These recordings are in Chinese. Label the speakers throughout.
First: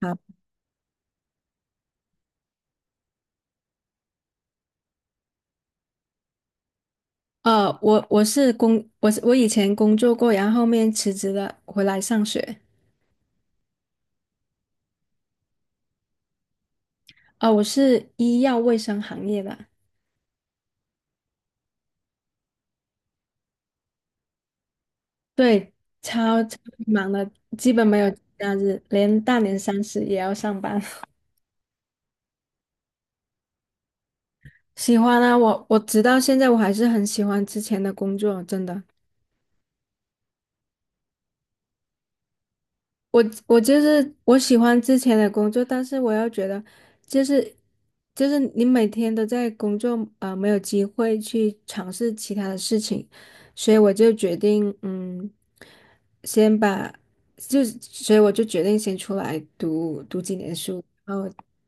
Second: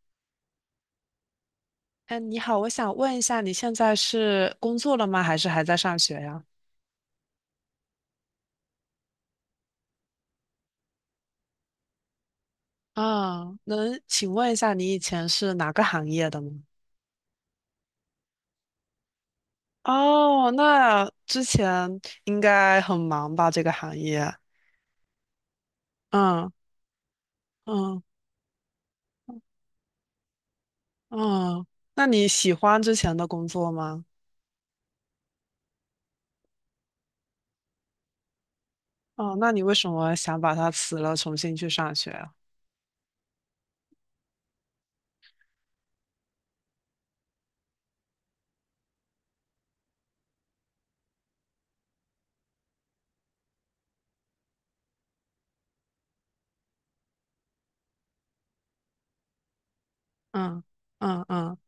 Speaker 1: 啊，
Speaker 2: 嗯，你好，我想问一下，你现在是工作了吗？还是还在上学呀？
Speaker 1: 我是我以前工作过，然后后面辞职了，回来上学。
Speaker 2: 啊，能请问一下，你以前是哪个行业的吗？
Speaker 1: 我是医药卫生行业的。
Speaker 2: 哦，那之前应该很忙吧，这个行业。
Speaker 1: 对，超
Speaker 2: 嗯
Speaker 1: 超忙的，基本没
Speaker 2: 嗯
Speaker 1: 有节假日，连大年三十也要上班。
Speaker 2: 嗯。那你喜欢之前的工作吗？
Speaker 1: 喜欢啊，我直到现在我还是很喜欢之前的工作，真的。
Speaker 2: 哦，那你为什么想把它辞了，重新去上学啊？
Speaker 1: 我我就是我喜欢之前的工作，但是我又觉得，就是你每天都在工作，啊，没有机会去尝试其他的事情，所以我就决定，先把，所以我就决定先出来读几年
Speaker 2: 嗯
Speaker 1: 书，然
Speaker 2: 嗯
Speaker 1: 后
Speaker 2: 嗯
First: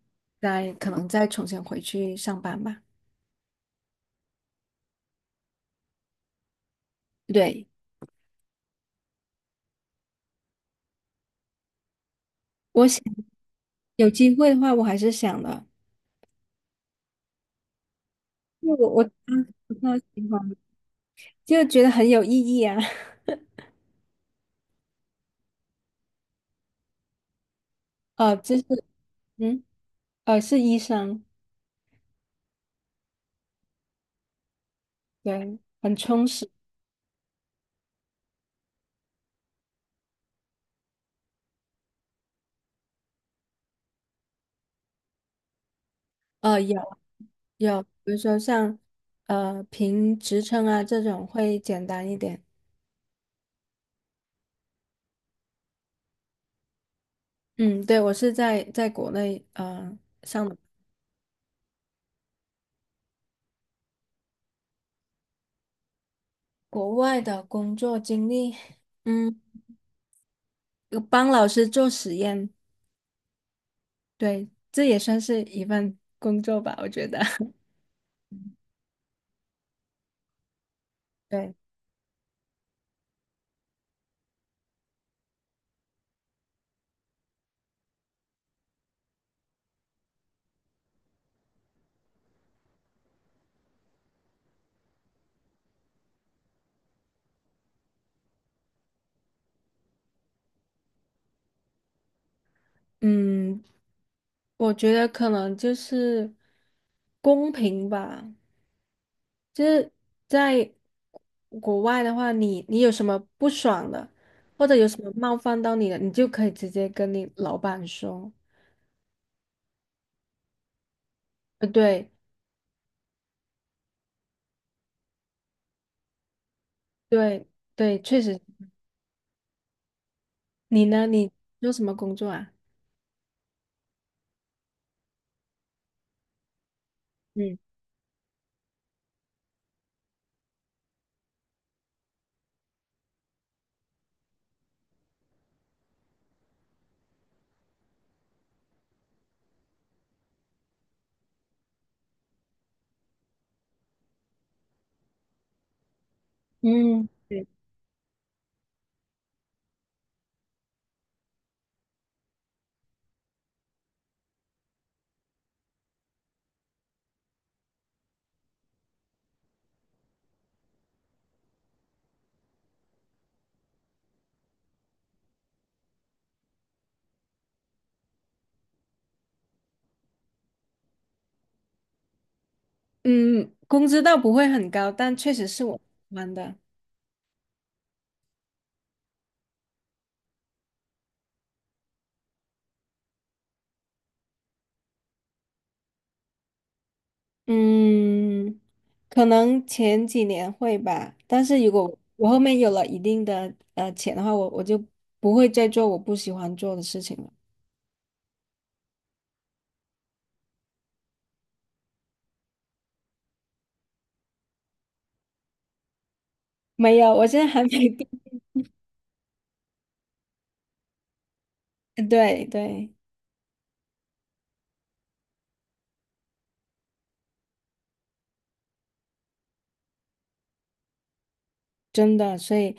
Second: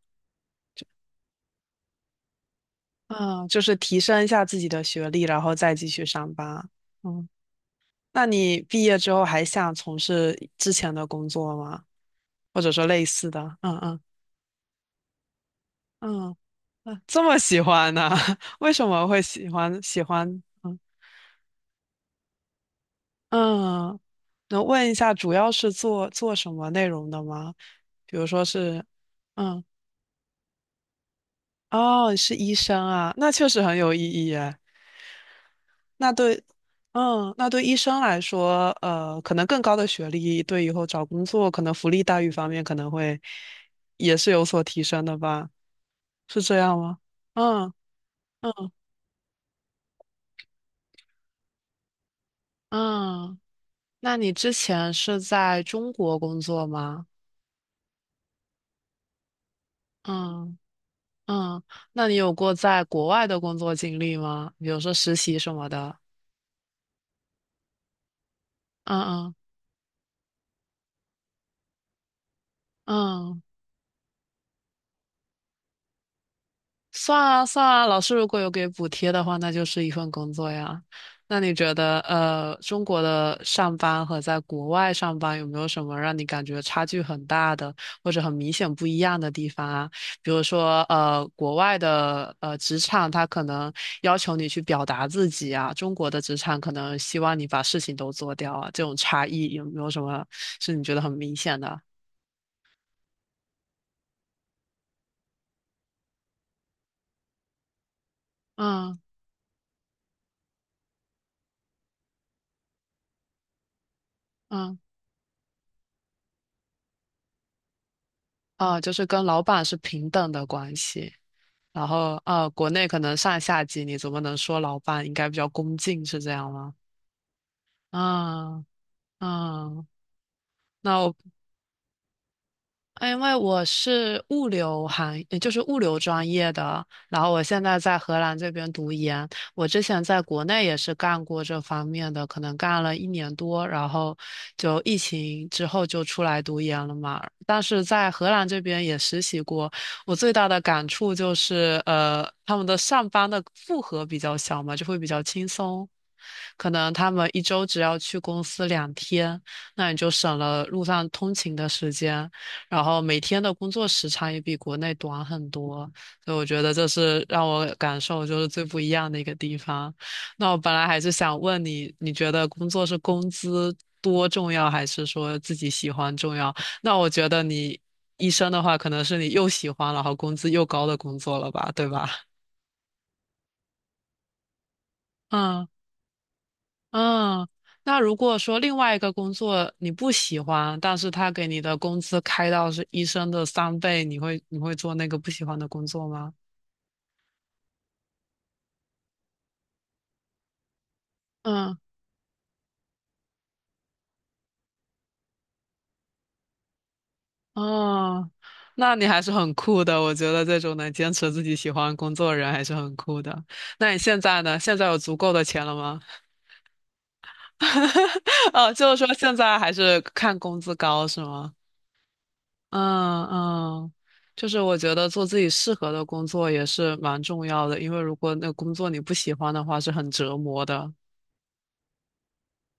Speaker 1: 再可能再重新回去上班吧。
Speaker 2: 嗯。就是提升一下自己的学历，然后再继续上班。嗯。
Speaker 1: 对，
Speaker 2: 那你毕业之后还想从事之前的工作吗？或者说
Speaker 1: 我想
Speaker 2: 类似的？嗯嗯
Speaker 1: 有机会的话，我还是想的。
Speaker 2: 嗯嗯。这么喜欢呢？
Speaker 1: 因
Speaker 2: 为
Speaker 1: 为
Speaker 2: 什
Speaker 1: 我
Speaker 2: 么会
Speaker 1: 当
Speaker 2: 喜
Speaker 1: 时不
Speaker 2: 欢
Speaker 1: 太
Speaker 2: 喜
Speaker 1: 喜欢，
Speaker 2: 欢？嗯
Speaker 1: 就觉得很有意义啊。
Speaker 2: 嗯。能问一下主要是做做什么内容的吗？比 如
Speaker 1: 哦，
Speaker 2: 说
Speaker 1: 就是。
Speaker 2: 是，
Speaker 1: 嗯。
Speaker 2: 嗯，
Speaker 1: 是医生。
Speaker 2: 哦，是医生啊，那确实很有意义耶。
Speaker 1: 对，很
Speaker 2: 那
Speaker 1: 充
Speaker 2: 对，
Speaker 1: 实。
Speaker 2: 嗯，那对医生来说，可能更高的学历对以后找工作，可能福利待遇方面可能会也是有所提升的吧？是这
Speaker 1: 呃，
Speaker 2: 样
Speaker 1: 有
Speaker 2: 吗？嗯
Speaker 1: 有，比如说
Speaker 2: 嗯
Speaker 1: 像评职称啊这种会简单一点。
Speaker 2: 嗯。那你之前是在中国工作吗？
Speaker 1: 嗯，对，我是在国内上的。
Speaker 2: 嗯嗯。那你有过在国外的工作经历吗？比如说实习什么的？
Speaker 1: 国外的工作经历，
Speaker 2: 嗯嗯
Speaker 1: 嗯，有帮老师做实验。
Speaker 2: 嗯。
Speaker 1: 对，这也算是一份工作吧，我觉
Speaker 2: 算
Speaker 1: 得。
Speaker 2: 啊 算啊，老师如果有给补贴的话，那就是一份工作呀。那你
Speaker 1: 对。
Speaker 2: 觉得，中国的上班和在国外上班有没有什么让你感觉差距很大的，或者很明显不一样的地方啊？比如说，国外的职场，它可能要求你去表达自己啊，中国的职场可能希望你把事情都做掉啊，这种差异有没有什么是你觉得很明显的？
Speaker 1: 嗯，我觉得可能就是公平吧。
Speaker 2: 嗯
Speaker 1: 就是在国外的话，你你有什么不爽的，或者
Speaker 2: 嗯。
Speaker 1: 有什么冒犯到你的，你就可以直接跟你老板说。
Speaker 2: 啊，就是跟老板是平等的关系。然
Speaker 1: 对
Speaker 2: 后国内可能上下级你怎么能说老板应该比较恭敬是这样吗？
Speaker 1: 对对，确实。
Speaker 2: 啊啊。
Speaker 1: 你
Speaker 2: 那
Speaker 1: 呢？
Speaker 2: 我
Speaker 1: 你做什么工作啊？
Speaker 2: 因为我是物流行，呃就是物流专业的，然后我
Speaker 1: 嗯
Speaker 2: 现在在荷兰这边读研。我之前在国内也是干过这方面的，可能干了一年多，然后就疫情之后就出来读研了嘛。但是在荷兰这边也实习过，我最大的感触就是，他们的上班的负荷比较小嘛，就会比较轻松。可能
Speaker 1: 嗯
Speaker 2: 他们一
Speaker 1: 对。
Speaker 2: 周只要去公司2天，那你就省了路上通勤的时间。然后每天的工作时长也比国内短很多，所以我觉得这是让我感受就是最不一样的一个地方。那我本来还是想问你，你觉得工作是工资多重要，还是说自己喜欢重要？那我觉得你医生的话，可能是你又喜欢，然后工资又高的工作了吧，对吧？
Speaker 1: 嗯，工资倒不会很高，但确实是
Speaker 2: 嗯
Speaker 1: 我喜欢的。
Speaker 2: 嗯。那如果说另外一个工作你不喜欢，但是他给你的工资开到是医生的3倍，你会做那个不喜欢的工作吗？
Speaker 1: 嗯，可能前几年会吧，但是如
Speaker 2: 嗯，
Speaker 1: 果我后面有了一定的钱的话，我就不会再做我不喜欢做的事情了。
Speaker 2: 哦，那你还是很酷的。我觉得这种能坚持自己喜欢的工作的人还是很酷的。那你现在呢？现在有足够的钱了吗？
Speaker 1: 没有，我现在还没毕，
Speaker 2: 哦，就是说现在还是看工资高是吗？
Speaker 1: 对对。
Speaker 2: 嗯嗯。就是我觉得做自己适合的工作也是蛮重要的，因为如果那个工作你不喜欢的话，是很折磨的。
Speaker 1: 真的，所以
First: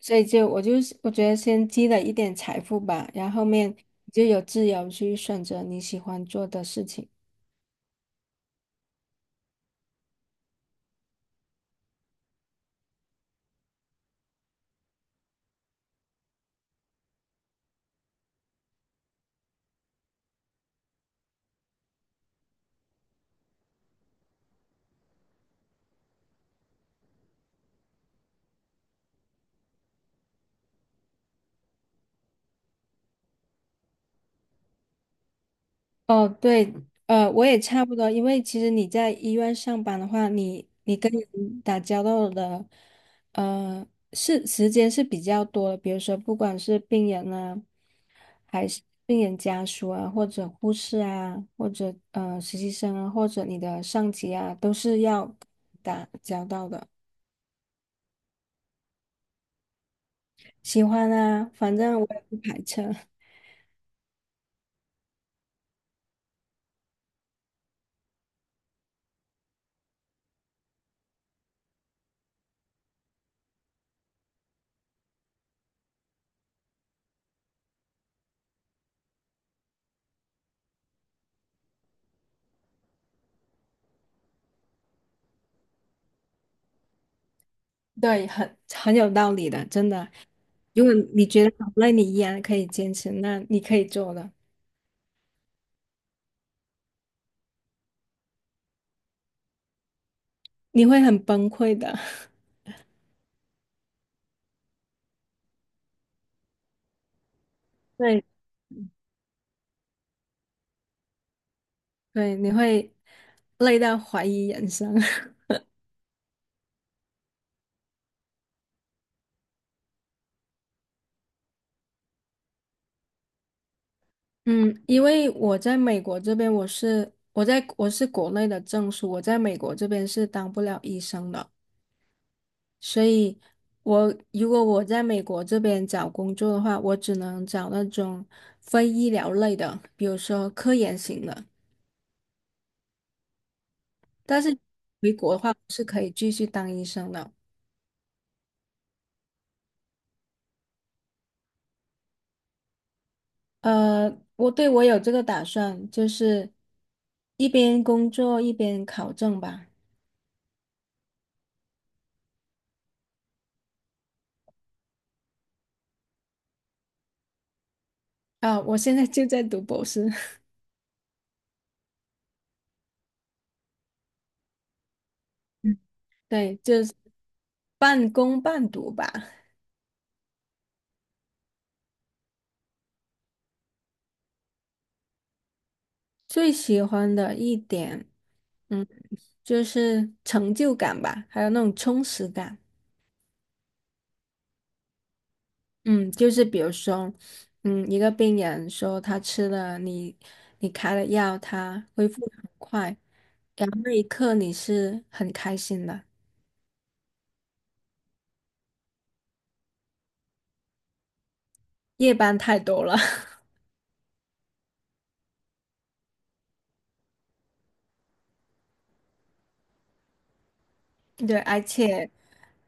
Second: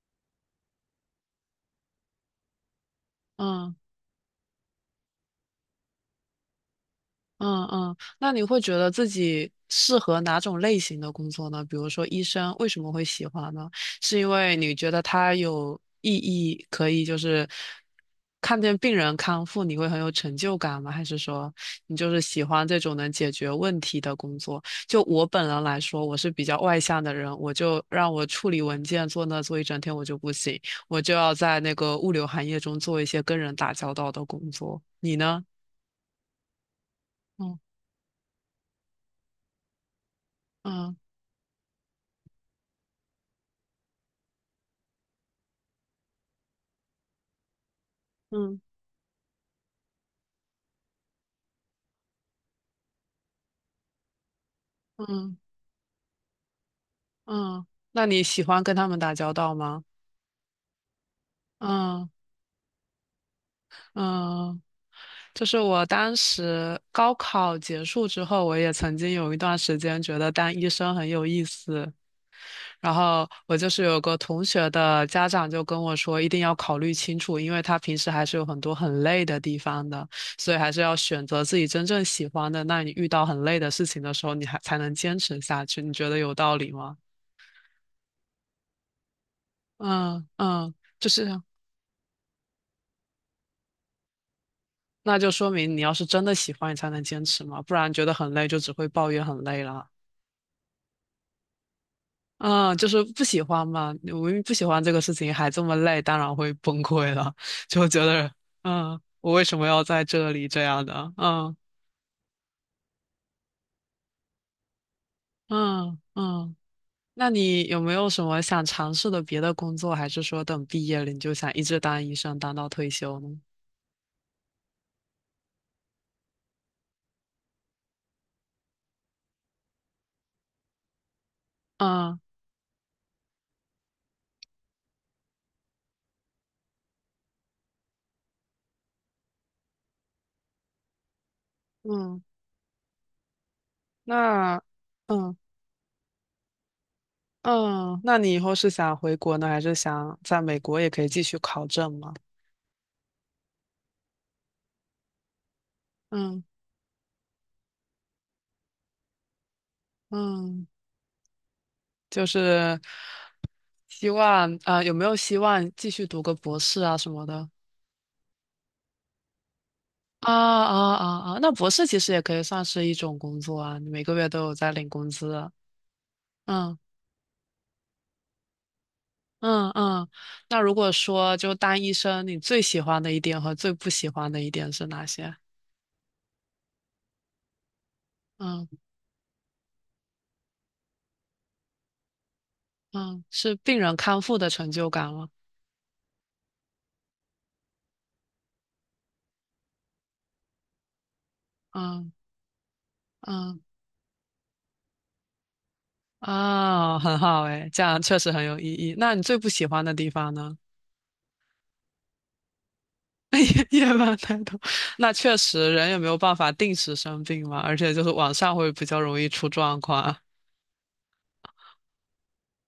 Speaker 1: 所以就我觉得先积累一点财富吧，然后后面
Speaker 2: 嗯。
Speaker 1: 你就有自由去选择你喜欢做的事情。
Speaker 2: 嗯嗯。那你会觉得自己适合哪种类型的工作呢？比如说医生，为什么会喜欢呢？是因为你觉得它有意义，可以就是看见病人康复，你会很有成就感吗？还是说你就是喜欢这种能解决问题的工作？就我本人来说，我是比较外向的人，我就让我处理文件坐那坐一整天，我就不行，我就要在那个物流行业中做一些跟人打交道的工作。你呢？
Speaker 1: 哦，对，我
Speaker 2: 嗯
Speaker 1: 也差不多，因为其实你在医院上班的话，你
Speaker 2: 嗯。
Speaker 1: 你跟人打交道的呃，是时间是比较多的。比如说不管是病人啊，
Speaker 2: 嗯
Speaker 1: 还是病人家属啊，或者护士啊，或者实习生啊，或者你的上级啊，都是要
Speaker 2: 嗯
Speaker 1: 打交道的。
Speaker 2: 嗯。那你喜欢跟他们打交道吗？
Speaker 1: 喜欢啊，反正我
Speaker 2: 嗯
Speaker 1: 也不排斥。
Speaker 2: 嗯。就是我当时高考结束之后，我也曾经有一段时间觉得当医生很有意思，然后我就是有个同学的家长就跟我说，一定要考虑清楚，因为他平时还是有很多很累的地方的，所以还是要选择自己真正喜欢的。那你遇到很累的事情的时候，你还才能坚持下去。你觉得有道理吗？
Speaker 1: 对，很很有道理的，真的。
Speaker 2: 嗯嗯，
Speaker 1: 如果
Speaker 2: 就
Speaker 1: 你
Speaker 2: 是。
Speaker 1: 觉得好累，你依然可以坚持，那你可以做的。
Speaker 2: 那就说明你要是真的喜欢，你才能坚持嘛，不然觉得很累，就只会抱怨很累了。
Speaker 1: 你会很崩溃的。
Speaker 2: 嗯，就是不喜欢嘛，我明明不喜欢这个事情，还这么累，当然会崩溃了，就觉
Speaker 1: 对
Speaker 2: 得，嗯，我为什么要在这里这样的？嗯
Speaker 1: 对，你会累到怀疑人生。
Speaker 2: 嗯嗯。那你有没有什么想尝试的别的工作，还是说等毕业了你就想一直当医生，当到退休呢？
Speaker 1: 嗯，因为我在美国这边，我是国内的证书，我在美国这边是当不了医生的，
Speaker 2: 嗯
Speaker 1: 所以如果我在美国这边找工作的话，我只能找那种非医疗类的，比如说科研型的。
Speaker 2: 嗯。
Speaker 1: 但是。
Speaker 2: 那嗯
Speaker 1: 是可以继续当医生的。
Speaker 2: 嗯。那你以后是想回国呢，还是想在美国也可以继续考证吗？
Speaker 1: 我我有这个打算，就
Speaker 2: 嗯
Speaker 1: 是一边工作一边考证吧。
Speaker 2: 嗯。就是希望啊、呃有没有希望继续读个博士啊什么的？
Speaker 1: 啊，我现在就在读博士。
Speaker 2: 啊啊啊啊！那博士其实也可以算是一种工作啊，你每个月都有在领工资。
Speaker 1: 嗯对，
Speaker 2: 嗯
Speaker 1: 就是半工半读吧。
Speaker 2: 嗯嗯。那如果说就当医生，你最喜欢的一点和最不喜欢的一点是哪些？
Speaker 1: 最喜欢的一点，
Speaker 2: 嗯
Speaker 1: 嗯，就是成就感吧，还有那种充实感。
Speaker 2: 嗯。是病人康复的成就感吗？
Speaker 1: 嗯，就是比如说，嗯，一个病人说他吃了你开的药，他恢
Speaker 2: 嗯
Speaker 1: 复得很快，
Speaker 2: 嗯。
Speaker 1: 然后那一刻你是很开心的。
Speaker 2: 啊，很好诶，这样确实很有意义。那你最不喜欢的地方呢？
Speaker 1: 夜班太多了。
Speaker 2: 夜班太多，那确实人也没有办法定时生病嘛，而且就是晚上会比较容易出状况。
Speaker 1: 对，而且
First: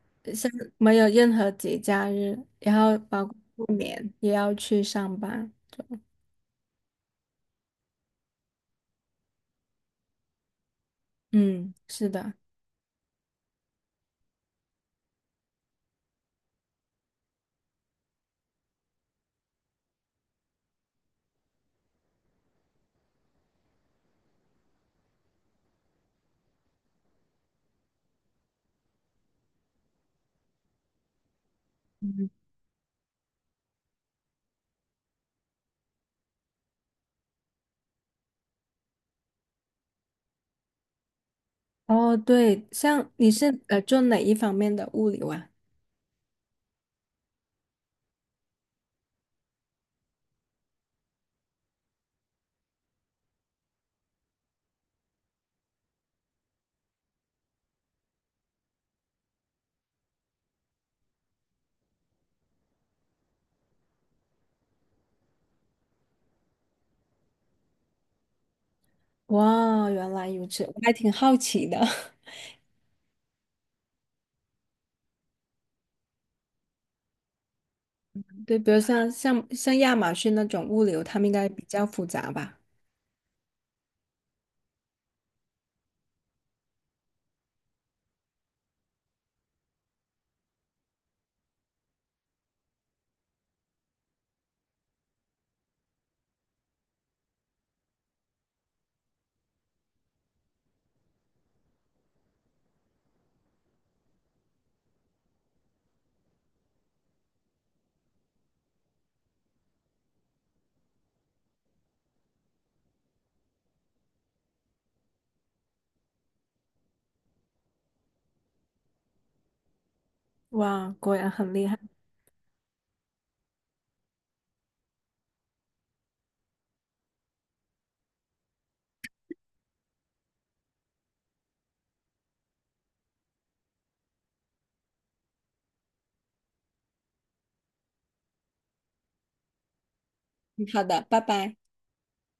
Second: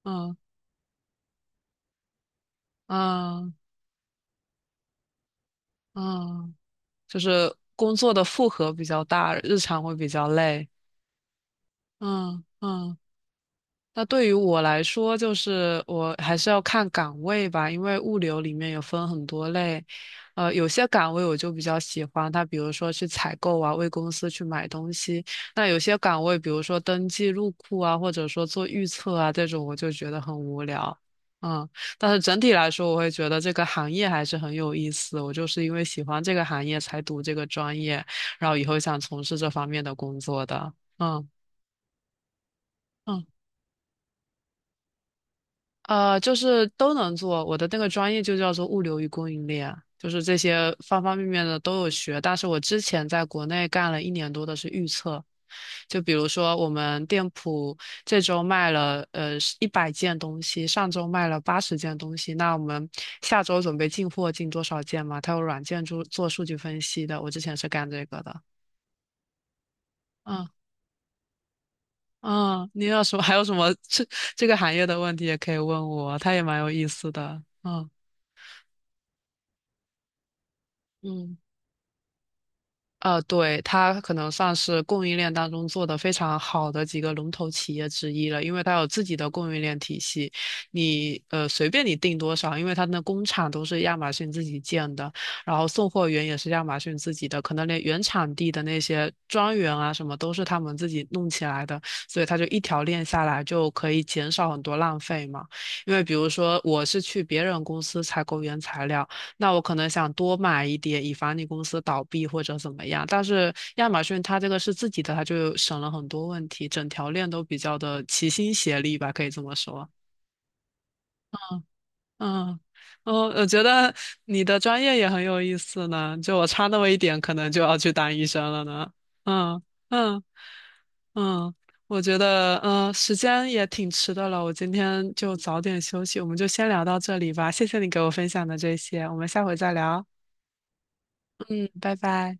Speaker 2: 嗯
Speaker 1: 像没有任何节假日，然后包括
Speaker 2: 嗯
Speaker 1: 过年也要去上班。
Speaker 2: 嗯。就是工作的负荷比较大，日常会比较累。
Speaker 1: 嗯，是的。
Speaker 2: 嗯嗯。那对于我来说，就是我还是要看岗位吧，因为物流里面有分很多类，有些岗位我就比较喜欢它，比如说去采购啊，为公司去买东西；那有些岗位，比如说登记入库啊，或者说做预测啊，这种我就觉得很无聊。嗯，但是
Speaker 1: 嗯，
Speaker 2: 整体来说，我会觉得这个行业还是很有意思。我就是因为喜欢这个行业才读这个专业，然后以后想从事这方面的工作的。嗯。
Speaker 1: 哦，对，像
Speaker 2: 嗯。
Speaker 1: 你是做哪一方面的物流啊？
Speaker 2: 就是都能做。我的那个专业就叫做物流与供应链，就是这些方方面面的都有学。但是我之前在国内干了一年多的是预测，就比如说我们店铺这周卖了100件东西，上周卖了80件东西，那我们下周准备进货进多少件嘛？它有软件做做数据分析的，我之前是干这个的。
Speaker 1: 哇，原来如
Speaker 2: 嗯
Speaker 1: 此，我还挺好奇的。
Speaker 2: 嗯。你有什么 还有什么这个行业的问题也可以问我，他也蛮有意思的。嗯
Speaker 1: 对，比如像亚马逊那种物流，他们应
Speaker 2: 嗯。
Speaker 1: 该比较复杂吧？
Speaker 2: 对，它可能算是供应链当中做的非常好的几个龙头企业之一了，因为它有自己的供应链体系，你随便你订多少，因为它的工厂都是亚马逊自己建的，然后送货员也是亚马逊自己的，可能连原产地的那些庄园啊什么都是他们自己弄起来的，所以它就一条链下来就可以减少很多浪费嘛。因为比如说我是去别人公司采购原材料。那我可能想多买一点，以防你公司倒闭或者怎么样。但是亚马逊它这个是自己的，它就省了很多问题，整条链都比较的齐心协力吧，可以这么说。
Speaker 1: 哇，果然很厉害。
Speaker 2: 嗯，哦，我觉得你的专业也很有意思呢，就我差那么一点，可能就要去当医生了呢。嗯嗯嗯。我觉得时间也挺迟的了，我今天就早点休息，我们就先聊到这里吧。谢谢你给我分享的这些，我们下回再聊。
Speaker 1: 嗯好的，拜拜。
Speaker 2: 嗯，拜拜。